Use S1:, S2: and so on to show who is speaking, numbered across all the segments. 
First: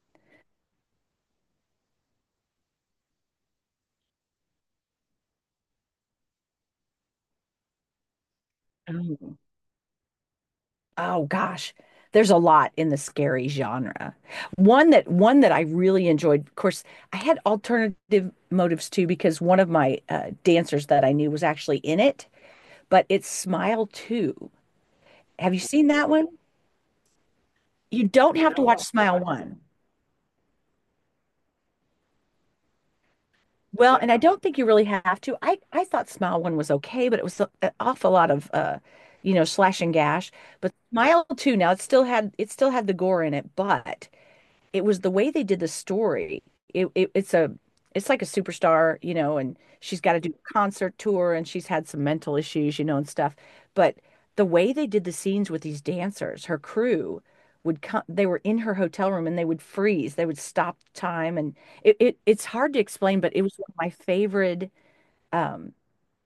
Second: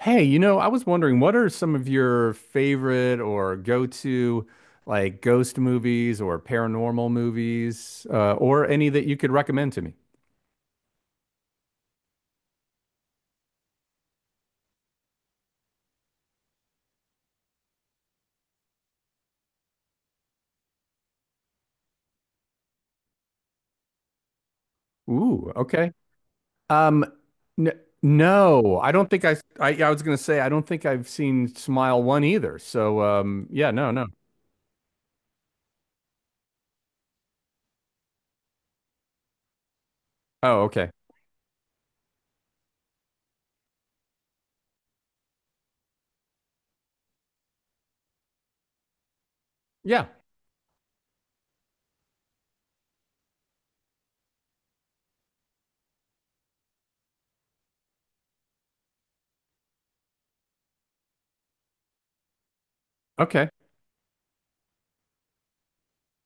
S1: Hey, you know, I was wondering, what are some of your favorite or go-to like ghost movies or paranormal movies, or any that you could
S2: Oh,
S1: recommend to me?
S2: oh gosh. There's a lot in the scary genre. One that I really enjoyed. Of course, I had alternative motives too because one of my dancers that I knew was actually in it, but it's Smile 2.
S1: Ooh,
S2: Have you seen
S1: okay.
S2: that one?
S1: Um, n
S2: You don't have to
S1: No,
S2: watch
S1: I don't
S2: Smile
S1: think
S2: 1.
S1: I. yeah, I was gonna say I don't think I've seen Smile One either. So, yeah, no,
S2: Well,
S1: no.
S2: and I don't think you really have to. I thought Smile One was okay, but it was an awful lot of slash and gash.
S1: Oh,
S2: But
S1: okay.
S2: Smile Two, now it still had the gore in it, but it was the way they did the story. It it's a it's like a superstar, you know, and she's
S1: Yeah,
S2: got to do a concert tour, and she's had some mental issues, you know, and stuff. But the way they did the scenes with these dancers, her crew would come, they were in her hotel room, and they would freeze, they would stop time. And it's hard to explain, but it
S1: okay.
S2: was one of my favorite um,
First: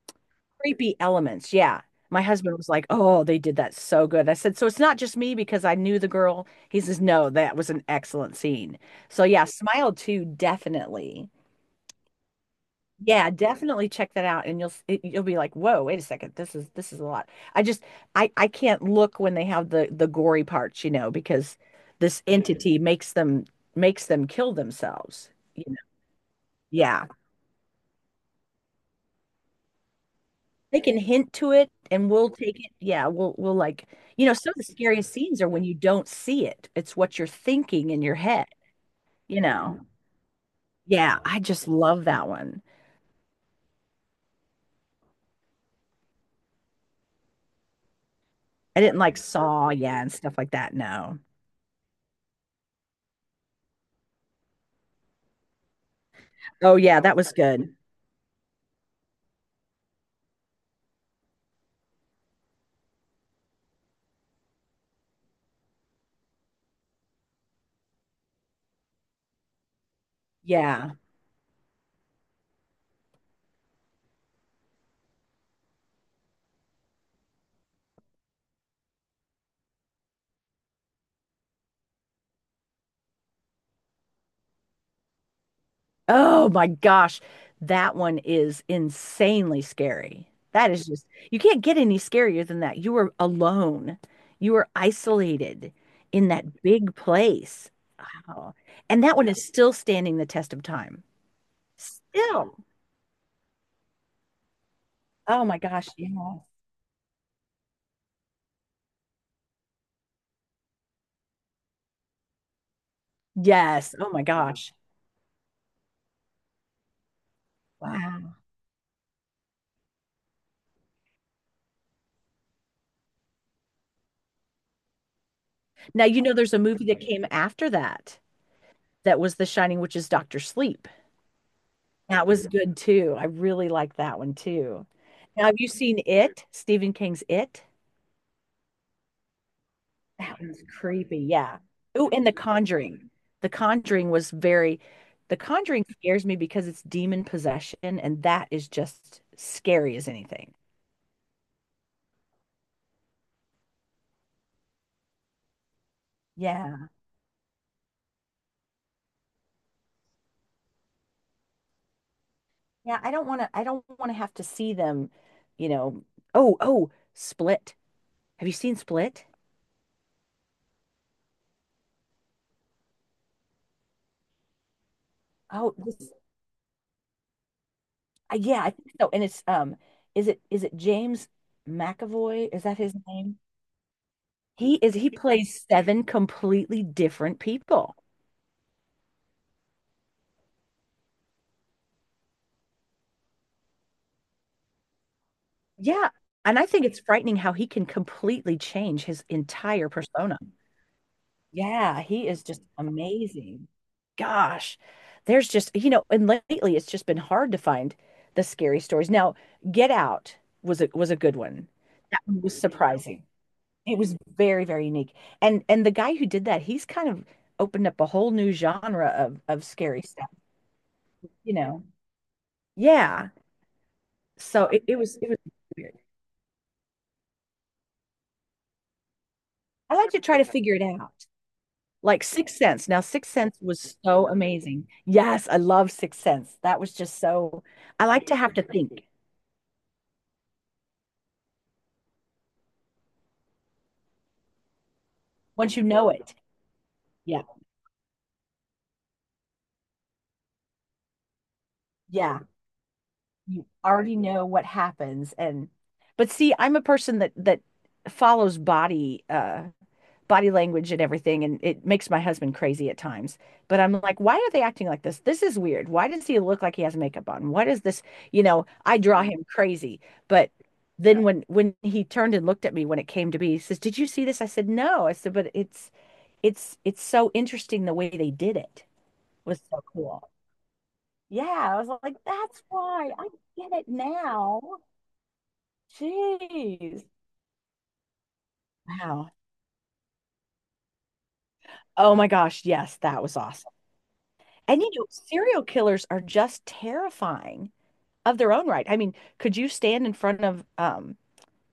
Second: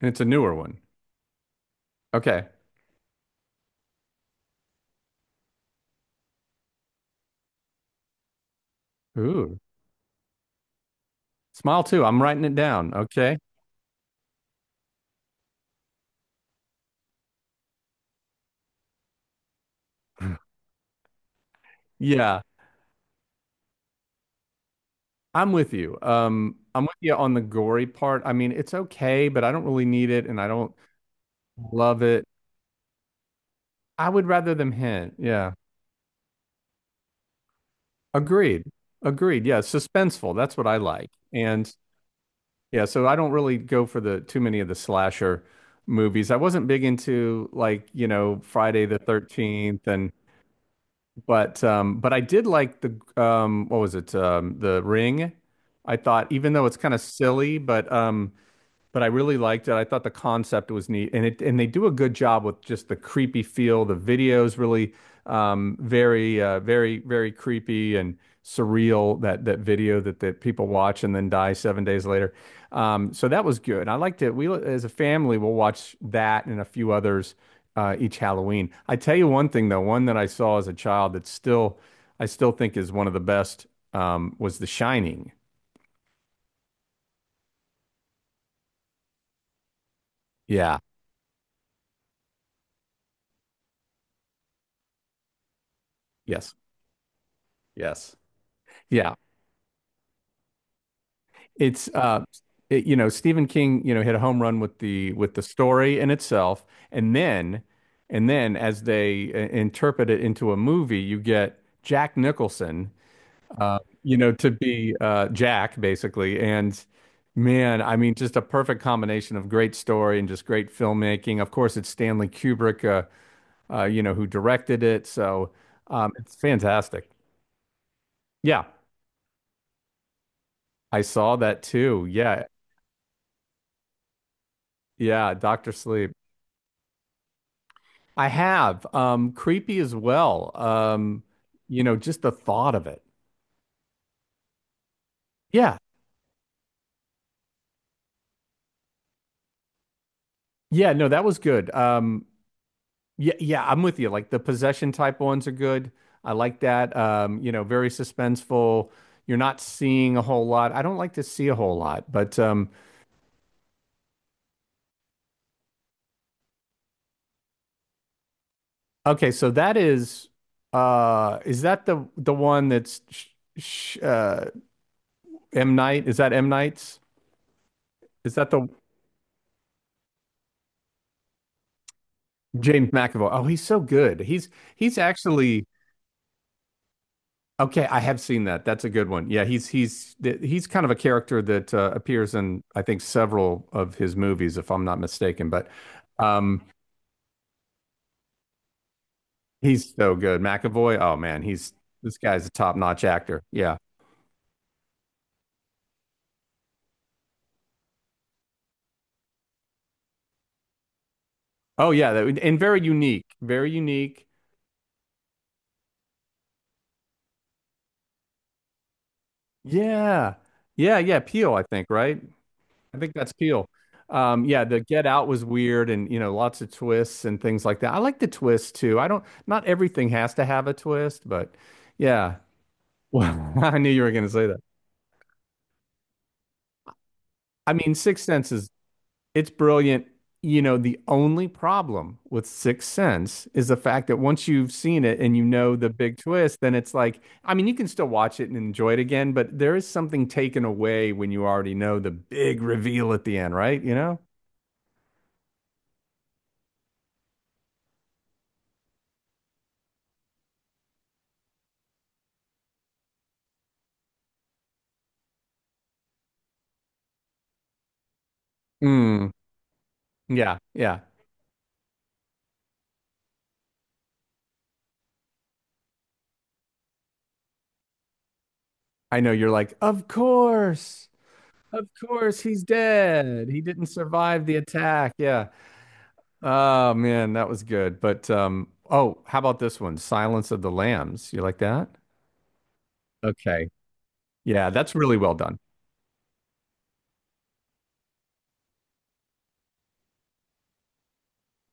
S1: And it's a newer one.
S2: creepy elements. Yeah. My
S1: Okay.
S2: husband was like, "Oh, they did that so good." I said, "So it's not just me because I knew the girl." He says, "No, that was an excellent scene." So yeah,
S1: Ooh,
S2: Smile too, definitely.
S1: Smile Two. I'm writing it down.
S2: Yeah,
S1: Okay.
S2: definitely check that out, and you'll be like, "Whoa, wait a second, this is a lot." I just I can't look when they have the gory parts, you know, because this
S1: Yeah.
S2: entity makes them kill themselves.
S1: I'm
S2: You
S1: with
S2: know?
S1: you. I'm with
S2: Yeah.
S1: you on the gory part. I mean, it's okay, but I don't really need it and I don't
S2: They can hint to it
S1: love
S2: and
S1: it.
S2: we'll take it. Yeah, we'll like,
S1: I would
S2: you know, some
S1: rather
S2: of the
S1: them
S2: scariest
S1: hint.
S2: scenes are
S1: Yeah.
S2: when you don't see it. It's what you're thinking in your head,
S1: Agreed.
S2: you
S1: Agreed. Yeah.
S2: know.
S1: Suspenseful. That's what I like.
S2: Yeah, I just
S1: And
S2: love that one.
S1: yeah, so I don't really go for the too many of the slasher movies. I wasn't big into like, you know,
S2: I
S1: Friday the
S2: didn't like Saw,
S1: 13th
S2: yeah,
S1: and
S2: and stuff like that. No.
S1: but I did like the what was it? The Ring. I thought even though it's
S2: Oh
S1: kind of
S2: yeah, that was
S1: silly,
S2: good.
S1: but I really liked it. I thought the concept was neat, and it and they do a good job with just the creepy feel. The videos really very creepy and surreal. That video that people
S2: Yeah.
S1: watch and then die 7 days later. So that was good. I liked it. We as a family will watch that and a few others each Halloween. I tell you one thing though, one that I saw as a child that still I still think is one of the best was The Shining.
S2: Oh my gosh. That one is insanely scary. That
S1: Yeah.
S2: is just, you can't get any scarier than that. You were alone. You were isolated in
S1: Yes.
S2: that big place.
S1: Yes.
S2: Oh, and
S1: Yeah,
S2: that one is still standing the test of time.
S1: it's uh
S2: Still.
S1: it, you know, Stephen King, you know, hit a home run with the
S2: Oh my gosh.
S1: story
S2: Yeah.
S1: in itself, and then as they interpret it into a movie, you get Jack Nicholson,
S2: Yes. Oh
S1: you
S2: my
S1: know, to
S2: gosh.
S1: be Jack basically. And man, I mean
S2: Wow.
S1: just a perfect combination of great story and just great filmmaking. Of course, it's Stanley Kubrick, you know, who directed it, so
S2: Now, you know,
S1: it's
S2: there's a movie that
S1: fantastic.
S2: came after that,
S1: Yeah,
S2: that was The Shining, which is Doctor Sleep.
S1: I saw that too.
S2: That
S1: Yeah,
S2: was good too. I really like that one too.
S1: yeah,
S2: Now, have you
S1: Dr.
S2: seen
S1: Sleep.
S2: It? Stephen King's It?
S1: I have. Creepy as
S2: That
S1: well.
S2: one's creepy. Yeah.
S1: You know,
S2: Oh,
S1: just
S2: and
S1: the
S2: The
S1: thought of it.
S2: Conjuring. The Conjuring was very, The
S1: Yeah.
S2: Conjuring scares me because it's demon possession, and that is just scary as anything.
S1: Yeah, no, that was good. Yeah, yeah, I'm with you. Like the possession type ones are good. I like
S2: Yeah.
S1: that. You know, very suspenseful. You're not seeing a whole lot. I don't like to see a whole lot, but
S2: Yeah, I don't want to have to see them, you know. Oh, oh, Split. Have you seen Split?
S1: okay, so that is that the one that's sh sh M.
S2: Oh,
S1: Night?
S2: this,
S1: Is that M. Night's? Is that
S2: yeah,
S1: the
S2: I think so. And it's is it, is it James McAvoy? Is that
S1: James
S2: his
S1: McAvoy?
S2: name?
S1: Oh, he's so good. He's
S2: He plays
S1: actually
S2: seven completely different
S1: Okay,
S2: people.
S1: I have seen that. That's a good one. Yeah, he's he's kind of a character that appears in I think several of his movies, if I'm not mistaken. But
S2: Yeah. And
S1: um,
S2: I think it's frightening how he can completely change his entire
S1: he's so
S2: persona.
S1: good. McAvoy. Oh man, he's
S2: Yeah,
S1: this
S2: he is
S1: guy's a
S2: just
S1: top-notch actor.
S2: amazing.
S1: Yeah.
S2: Gosh, there's just, you know, and lately it's just been hard to find the scary stories. Now, Get Out was a good one.
S1: Oh yeah,
S2: That
S1: that,
S2: one
S1: and
S2: was
S1: very
S2: surprising.
S1: unique. Very
S2: It was
S1: unique.
S2: very, very unique. And the guy who did that, he's kind of opened up a whole new genre of scary stuff,
S1: Yeah, yeah, yeah. Peel,
S2: you
S1: I
S2: know.
S1: think, right? I think
S2: Yeah.
S1: that's Peel. Yeah,
S2: So
S1: the
S2: it
S1: Get
S2: was
S1: Out
S2: it was
S1: was weird,
S2: weird.
S1: and you know, lots of twists and things like that. I like the twist too. I don't. Not
S2: I
S1: everything
S2: like to
S1: has
S2: try
S1: to
S2: to
S1: have a
S2: figure it out.
S1: twist, but
S2: Like
S1: yeah.
S2: Sixth Sense. Now, Sixth
S1: Well,
S2: Sense
S1: I knew
S2: was
S1: you were going
S2: so
S1: to say that.
S2: amazing. Yes, I love Sixth Sense. That was just so.
S1: I mean,
S2: I
S1: Sixth
S2: like to
S1: Sense
S2: have to
S1: is
S2: think
S1: it's brilliant. You know, the only problem with Sixth Sense is the fact that once you've seen it and you know
S2: once you
S1: the
S2: know
S1: big
S2: it.
S1: twist, then it's like,
S2: Yeah,
S1: I mean, you can still watch it and enjoy it again, but there is something taken away when you already know the
S2: yeah,
S1: big reveal at the end,
S2: you
S1: right? You
S2: already
S1: know?
S2: know what happens, and but see, I'm a person that follows body body language and everything, and it makes my husband crazy at times, but I'm like, why are they acting like this? This is weird. Why does he look like he has makeup on? What is this, you know? I draw
S1: Mm,
S2: him crazy, but
S1: yeah, yeah.
S2: then Yeah, when he turned and looked at me when it came to be, he says, "Did you see this?" I said, "No." I said, "But it's it's so interesting the way they did it,
S1: I know you're
S2: was
S1: like,
S2: so cool." Yeah, I
S1: of
S2: was like,
S1: course,
S2: that's
S1: he's
S2: why I
S1: dead. He
S2: get
S1: didn't
S2: it
S1: survive the
S2: now.
S1: attack. Yeah. Oh
S2: Jeez.
S1: man, that was good. But oh,
S2: Wow.
S1: how about this one? Silence of the Lambs. You like that?
S2: Oh my gosh, yes, that was
S1: Okay.
S2: awesome.
S1: Yeah,
S2: And you
S1: that's
S2: know,
S1: really well done.
S2: serial killers are just terrifying of their own right. I mean, could you stand in front of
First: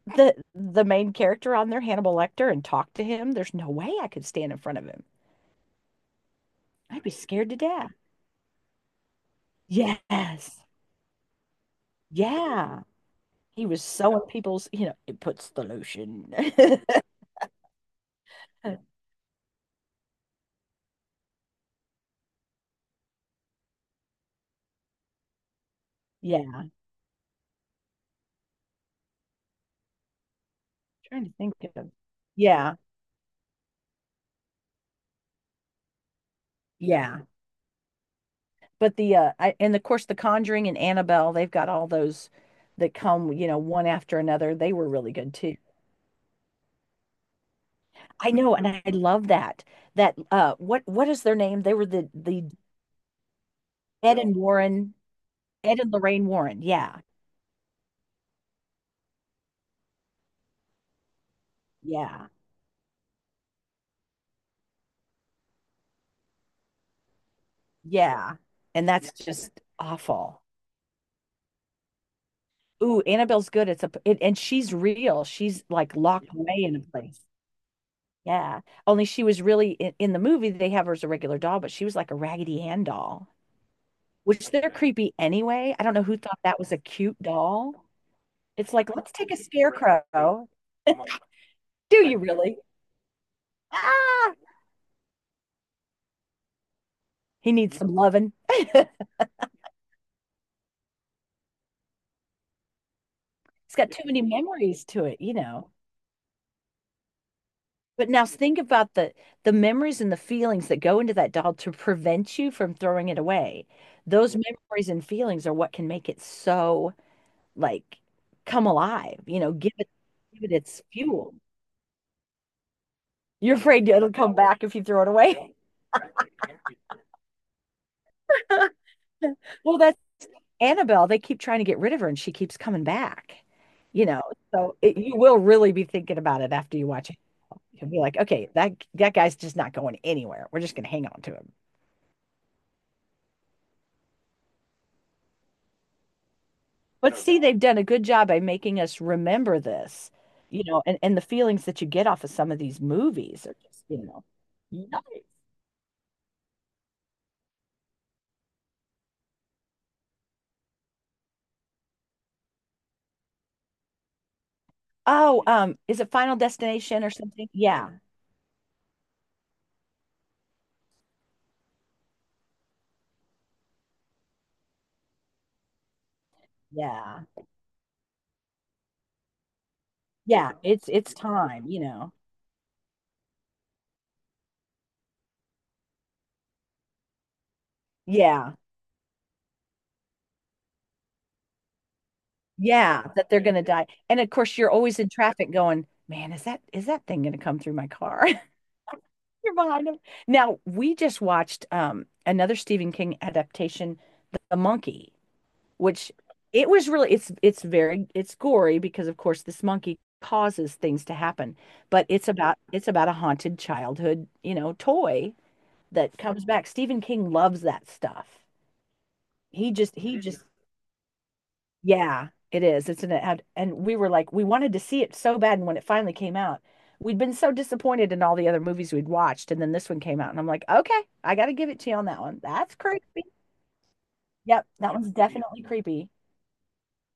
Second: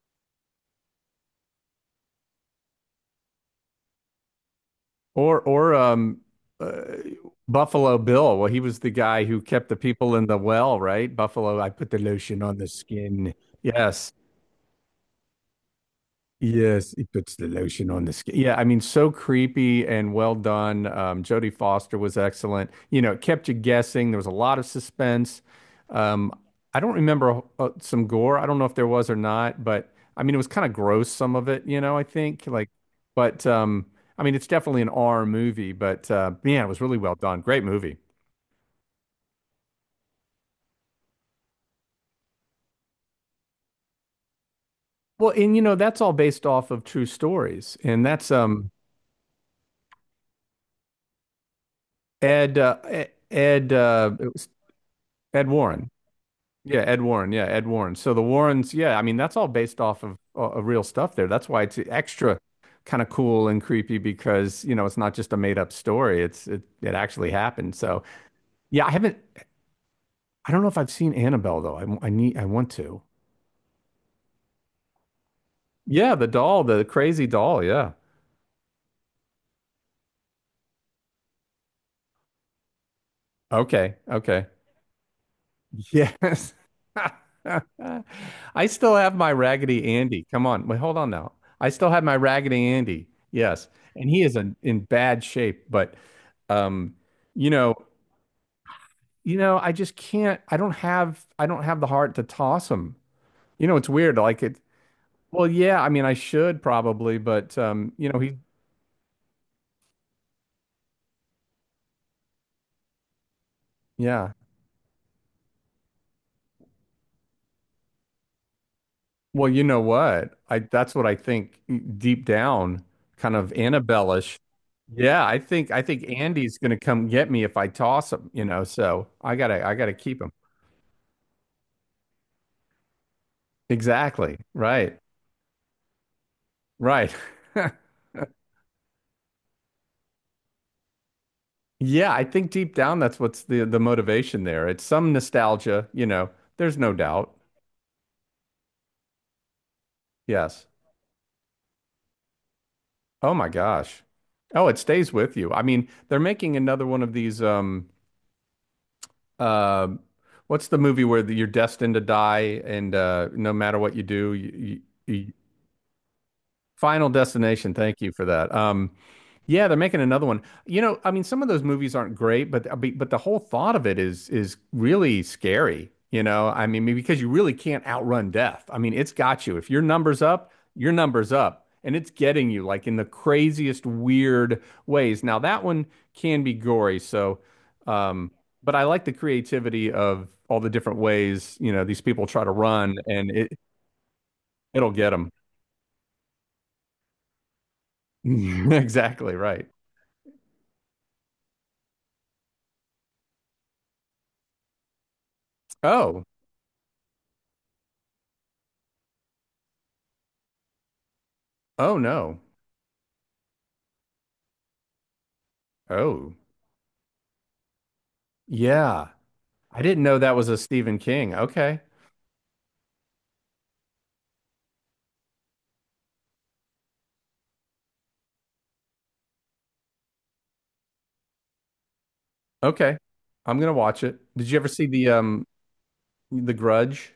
S2: the main character on there, Hannibal Lecter, and talk to him? There's no way I could stand in front of him.
S1: Or uh,
S2: I'd be scared to death.
S1: Buffalo Bill. Well, he was the guy who kept the people in the
S2: Yes.
S1: well, right? Buffalo, I put the lotion on the
S2: Yeah.
S1: skin.
S2: He was
S1: Yes.
S2: sewing people's, you know, it puts the lotion.
S1: Yes, he puts the lotion on the skin. Yeah, I mean, so creepy and well done. Jodie Foster was excellent. You know, it kept you guessing. There was a lot of suspense. Um,
S2: Yeah.
S1: I don't remember some gore. I don't know if there was or not, but I mean, it was kind of gross,
S2: Trying to
S1: some of
S2: think
S1: it, you
S2: of.
S1: know, I think. Like,
S2: Yeah.
S1: but I mean, it's definitely an R movie, but man, it was really well
S2: Yeah.
S1: done. Great movie.
S2: But the I, and of course, The Conjuring and Annabelle, they've got all those that come, you know, one after another. They were really
S1: Well,
S2: good
S1: and
S2: too.
S1: you know, that's all based off of true stories. And that's
S2: I know, and I love that. That what is their name? They were the
S1: Ed, E-, Ed,
S2: Ed
S1: it
S2: and
S1: was
S2: Warren,
S1: Ed
S2: Ed
S1: Warren.
S2: and Lorraine Warren.
S1: Yeah, Ed
S2: Yeah,
S1: Warren. Yeah, Ed Warren. So the Warrens, yeah, I mean that's all based off of real stuff there. That's why it's
S2: yeah,
S1: extra kind of cool and creepy because, you know, it's not just a made up story. It actually happened. So,
S2: yeah.
S1: yeah,
S2: And that's just awful.
S1: I don't know if I've seen Annabelle though. I want to.
S2: Ooh, Annabelle's good. It's a it, and she's real. She's like
S1: Yeah, the
S2: locked
S1: doll,
S2: away in a
S1: the
S2: place.
S1: crazy doll, yeah.
S2: Yeah. Only she was really in the movie. They have her as a regular doll, but she was like a Raggedy Ann doll,
S1: Okay. Okay.
S2: which they're creepy anyway. I don't know who thought
S1: Yes.
S2: that was a cute doll.
S1: I
S2: It's like,
S1: still
S2: let's
S1: have
S2: take
S1: my
S2: a
S1: Raggedy Andy. Come
S2: scarecrow.
S1: on. Wait, hold on now. I still have
S2: Do
S1: my
S2: you really?
S1: Raggedy Andy. Yes. And he is
S2: Ah.
S1: in bad shape, but um, you
S2: He
S1: know,
S2: needs some loving. It
S1: you know, I just can't I don't have the heart to toss him. You know,
S2: has
S1: it's
S2: got too
S1: weird.
S2: many
S1: Like it
S2: memories to it, you
S1: well,
S2: know.
S1: yeah, I mean I should probably, but you
S2: But
S1: know,
S2: now
S1: he
S2: think about the memories and the feelings that go into that doll to prevent you from throwing it away.
S1: yeah.
S2: Those memories and feelings are what can make it so, like, come alive, you
S1: Well,
S2: know,
S1: you know what?
S2: give it
S1: I
S2: its
S1: that's what I
S2: fuel.
S1: think, deep down, kind of
S2: You're afraid it'll come
S1: Annabelle-ish.
S2: back if you throw it
S1: Yeah,
S2: away.
S1: I think Andy's gonna come get me if I toss him, you know, so I
S2: Well,
S1: gotta
S2: that's
S1: keep him.
S2: Annabelle. They keep trying to get rid of her and she keeps coming back, you know.
S1: Exactly.
S2: So it,
S1: Right.
S2: you will really be thinking about it after you watch
S1: Right.
S2: it. He'll be like, okay, that guy's just not going anywhere. We're just going to hang on to him.
S1: Yeah, I think deep down that's what's the motivation there. It's some nostalgia, you know. There's no
S2: But
S1: doubt.
S2: see, they've done a good job by making us remember this, you
S1: Yes.
S2: know, and the feelings that you get off of some of these
S1: Oh
S2: movies
S1: my
S2: are just, you
S1: gosh.
S2: know,
S1: Oh, it stays
S2: yikes.
S1: with you. I mean, they're making another one of these Um, what's the movie where you're destined to die, and no matter what you do, you, you-
S2: Oh, is it Final Destination
S1: Final
S2: or something?
S1: Destination.
S2: Yeah,
S1: Thank you for that. Yeah, they're making another one. You know, I mean, some of those movies aren't great, but the whole thought of it is really scary. You know, I mean,
S2: yeah,
S1: because you really can't outrun death. I mean, it's got you. If your number's up,
S2: yeah.
S1: your
S2: It's
S1: number's
S2: time,
S1: up,
S2: you
S1: and it's
S2: know.
S1: getting you like in the craziest, weird ways. Now that one can be gory, so, um,
S2: Yeah,
S1: but I like the creativity of all the different ways, you know, these people try to run,
S2: yeah, that
S1: and
S2: they're
S1: it
S2: gonna die. And of course, you're
S1: it'll
S2: always
S1: get
S2: in
S1: them.
S2: traffic going, man, is that thing gonna come through my car?
S1: Exactly
S2: You're
S1: right.
S2: behind him. Now, we just watched another Stephen King adaptation, The Monkey, which
S1: Oh,
S2: it was really it's gory because of course this monkey causes things to happen,
S1: oh
S2: but
S1: no,
S2: it's about a haunted childhood, you know, toy that
S1: oh.
S2: comes back. Stephen King loves that stuff.
S1: Yeah. I didn't
S2: He
S1: know that
S2: just
S1: was a Stephen King. Okay.
S2: yeah, it is. It's an ad, and we were like, we wanted to see it so bad. And when it finally came out, we'd been so disappointed in all the other movies we'd watched, and then this one came out, and I'm like, okay, I got to give it to you on that one. That's
S1: Okay.
S2: creepy.
S1: I'm gonna watch it. Did you
S2: Yep,
S1: ever see
S2: that one's definitely creepy.
S1: the Grudge?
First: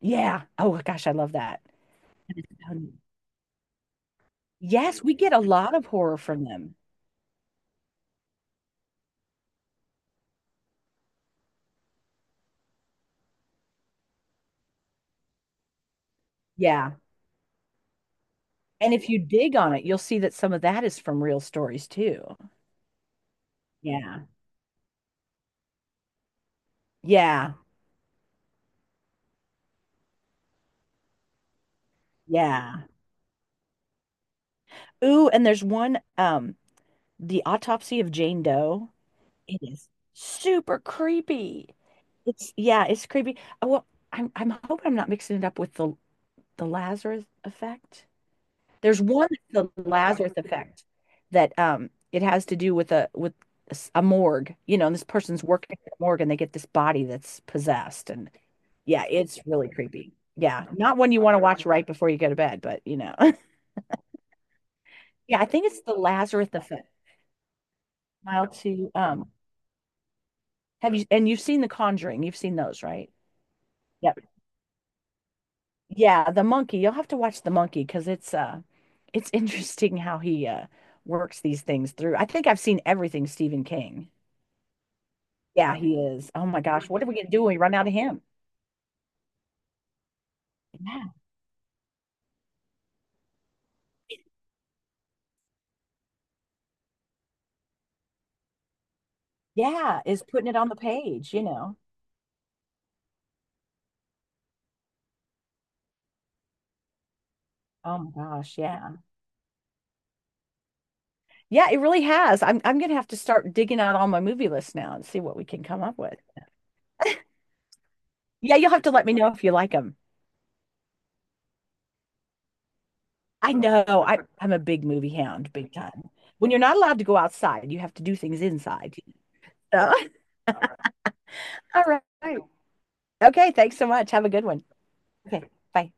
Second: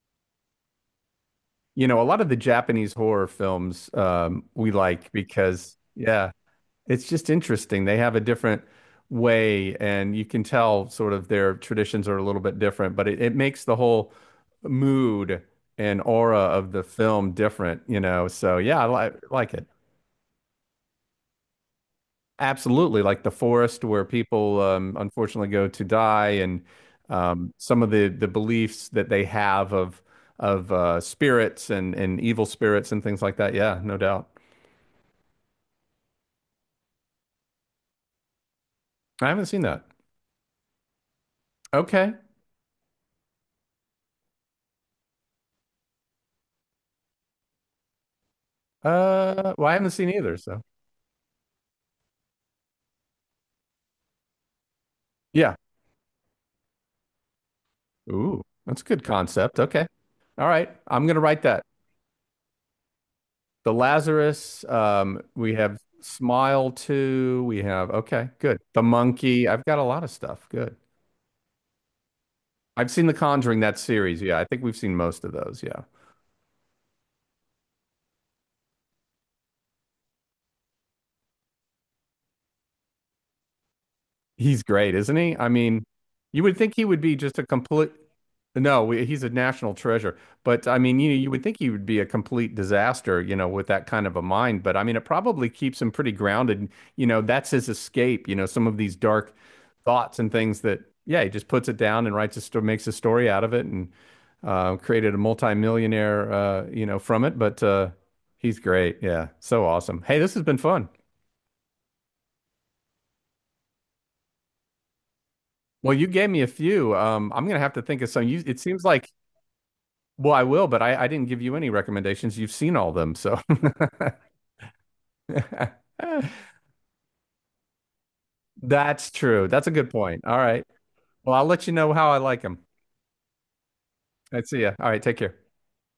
S2: Yeah. Oh gosh, I love that.
S1: You know, a lot of the
S2: And it's
S1: Japanese
S2: so-
S1: horror films we
S2: Yes,
S1: like
S2: we get a lot
S1: because
S2: of horror
S1: yeah,
S2: from them.
S1: it's just interesting. They have a different way and you can tell sort of their traditions are a little bit different, but it makes the whole mood and aura of the
S2: Yeah.
S1: film different, you know. So yeah,
S2: And
S1: I
S2: if
S1: li
S2: you
S1: like
S2: dig
S1: it.
S2: on it, you'll see that some of that is from real stories too.
S1: Absolutely, like the forest where
S2: Yeah.
S1: people unfortunately go to die, and
S2: Yeah.
S1: some of the beliefs that they have of spirits and evil
S2: Yeah.
S1: spirits and things like that. Yeah, no doubt.
S2: Ooh, and there's one, The Autopsy of Jane Doe.
S1: I haven't
S2: It
S1: seen that.
S2: is. Super creepy.
S1: Okay.
S2: It's yeah, it's creepy. Well, I'm hoping I'm not mixing it up with the Lazarus effect. There's one,
S1: Well,
S2: the
S1: I haven't seen
S2: Lazarus
S1: either. So
S2: effect, that it has to do with a a morgue, you know, and this person's
S1: yeah.
S2: working at the morgue and they get this body that's possessed, and
S1: Ooh, that's a good
S2: yeah, it's
S1: concept.
S2: really
S1: Okay.
S2: creepy.
S1: All
S2: Yeah,
S1: right.
S2: not
S1: I'm
S2: one
S1: gonna
S2: you want to
S1: write that.
S2: watch right before you go to bed, but you know.
S1: The Lazarus.
S2: Yeah, I
S1: We
S2: think
S1: have
S2: it's the Lazarus
S1: Smile
S2: effect.
S1: too. We have okay.
S2: Mile
S1: Good. The
S2: to.
S1: monkey. I've got a lot of stuff. Good.
S2: Have you, and you've seen The Conjuring, you've seen those,
S1: I've seen
S2: right?
S1: The Conjuring, that
S2: Yep.
S1: series. Yeah, I think we've seen most of those. Yeah.
S2: Yeah, the monkey. You'll have to watch the monkey because it's interesting how he works these things through. I think I've seen everything Stephen King.
S1: He's great, isn't he? I
S2: Yeah,
S1: mean,
S2: he is.
S1: you
S2: Oh
S1: would
S2: my
S1: think he
S2: gosh,
S1: would
S2: what are we
S1: be
S2: gonna
S1: just
S2: do
S1: a
S2: when we run out
S1: complete,
S2: of him?
S1: no, we- he's a national treasure. But I mean,
S2: Yeah.
S1: you know, you would think he would be a complete disaster, you know, with that kind of a mind. But I mean, it probably keeps him pretty grounded. You know, that's his escape, you know, some of these dark
S2: Yeah,
S1: thoughts
S2: is
S1: and
S2: putting it
S1: things
S2: on the
S1: that, yeah, he
S2: page, you
S1: just puts
S2: know.
S1: it down and writes a story, makes a story out of it and created a multimillionaire, you know, from it. But
S2: Oh my gosh,
S1: he's
S2: yeah.
S1: great. Yeah. So awesome. Hey, this has been fun.
S2: Yeah, it really has. I'm gonna have to start digging out all my movie lists now and see what we can come
S1: Well,
S2: up
S1: you
S2: with.
S1: gave me a few. I'm gonna have to think of some. You,
S2: Yeah,
S1: it
S2: you'll have
S1: seems
S2: to let
S1: like,
S2: me know if you like them.
S1: well, I will, but I didn't give you any recommendations. You've seen all of them, so
S2: I know I'm a big movie hound, big time. When you're not allowed to go outside, you have to do things inside.
S1: that's true. That's a good
S2: So,
S1: point. All right. Well, I'll let you
S2: all
S1: know how I
S2: right.
S1: like them.
S2: Okay, thanks so much. Have a
S1: I
S2: good
S1: see
S2: one.
S1: ya. All right, take care.
S2: Okay, bye.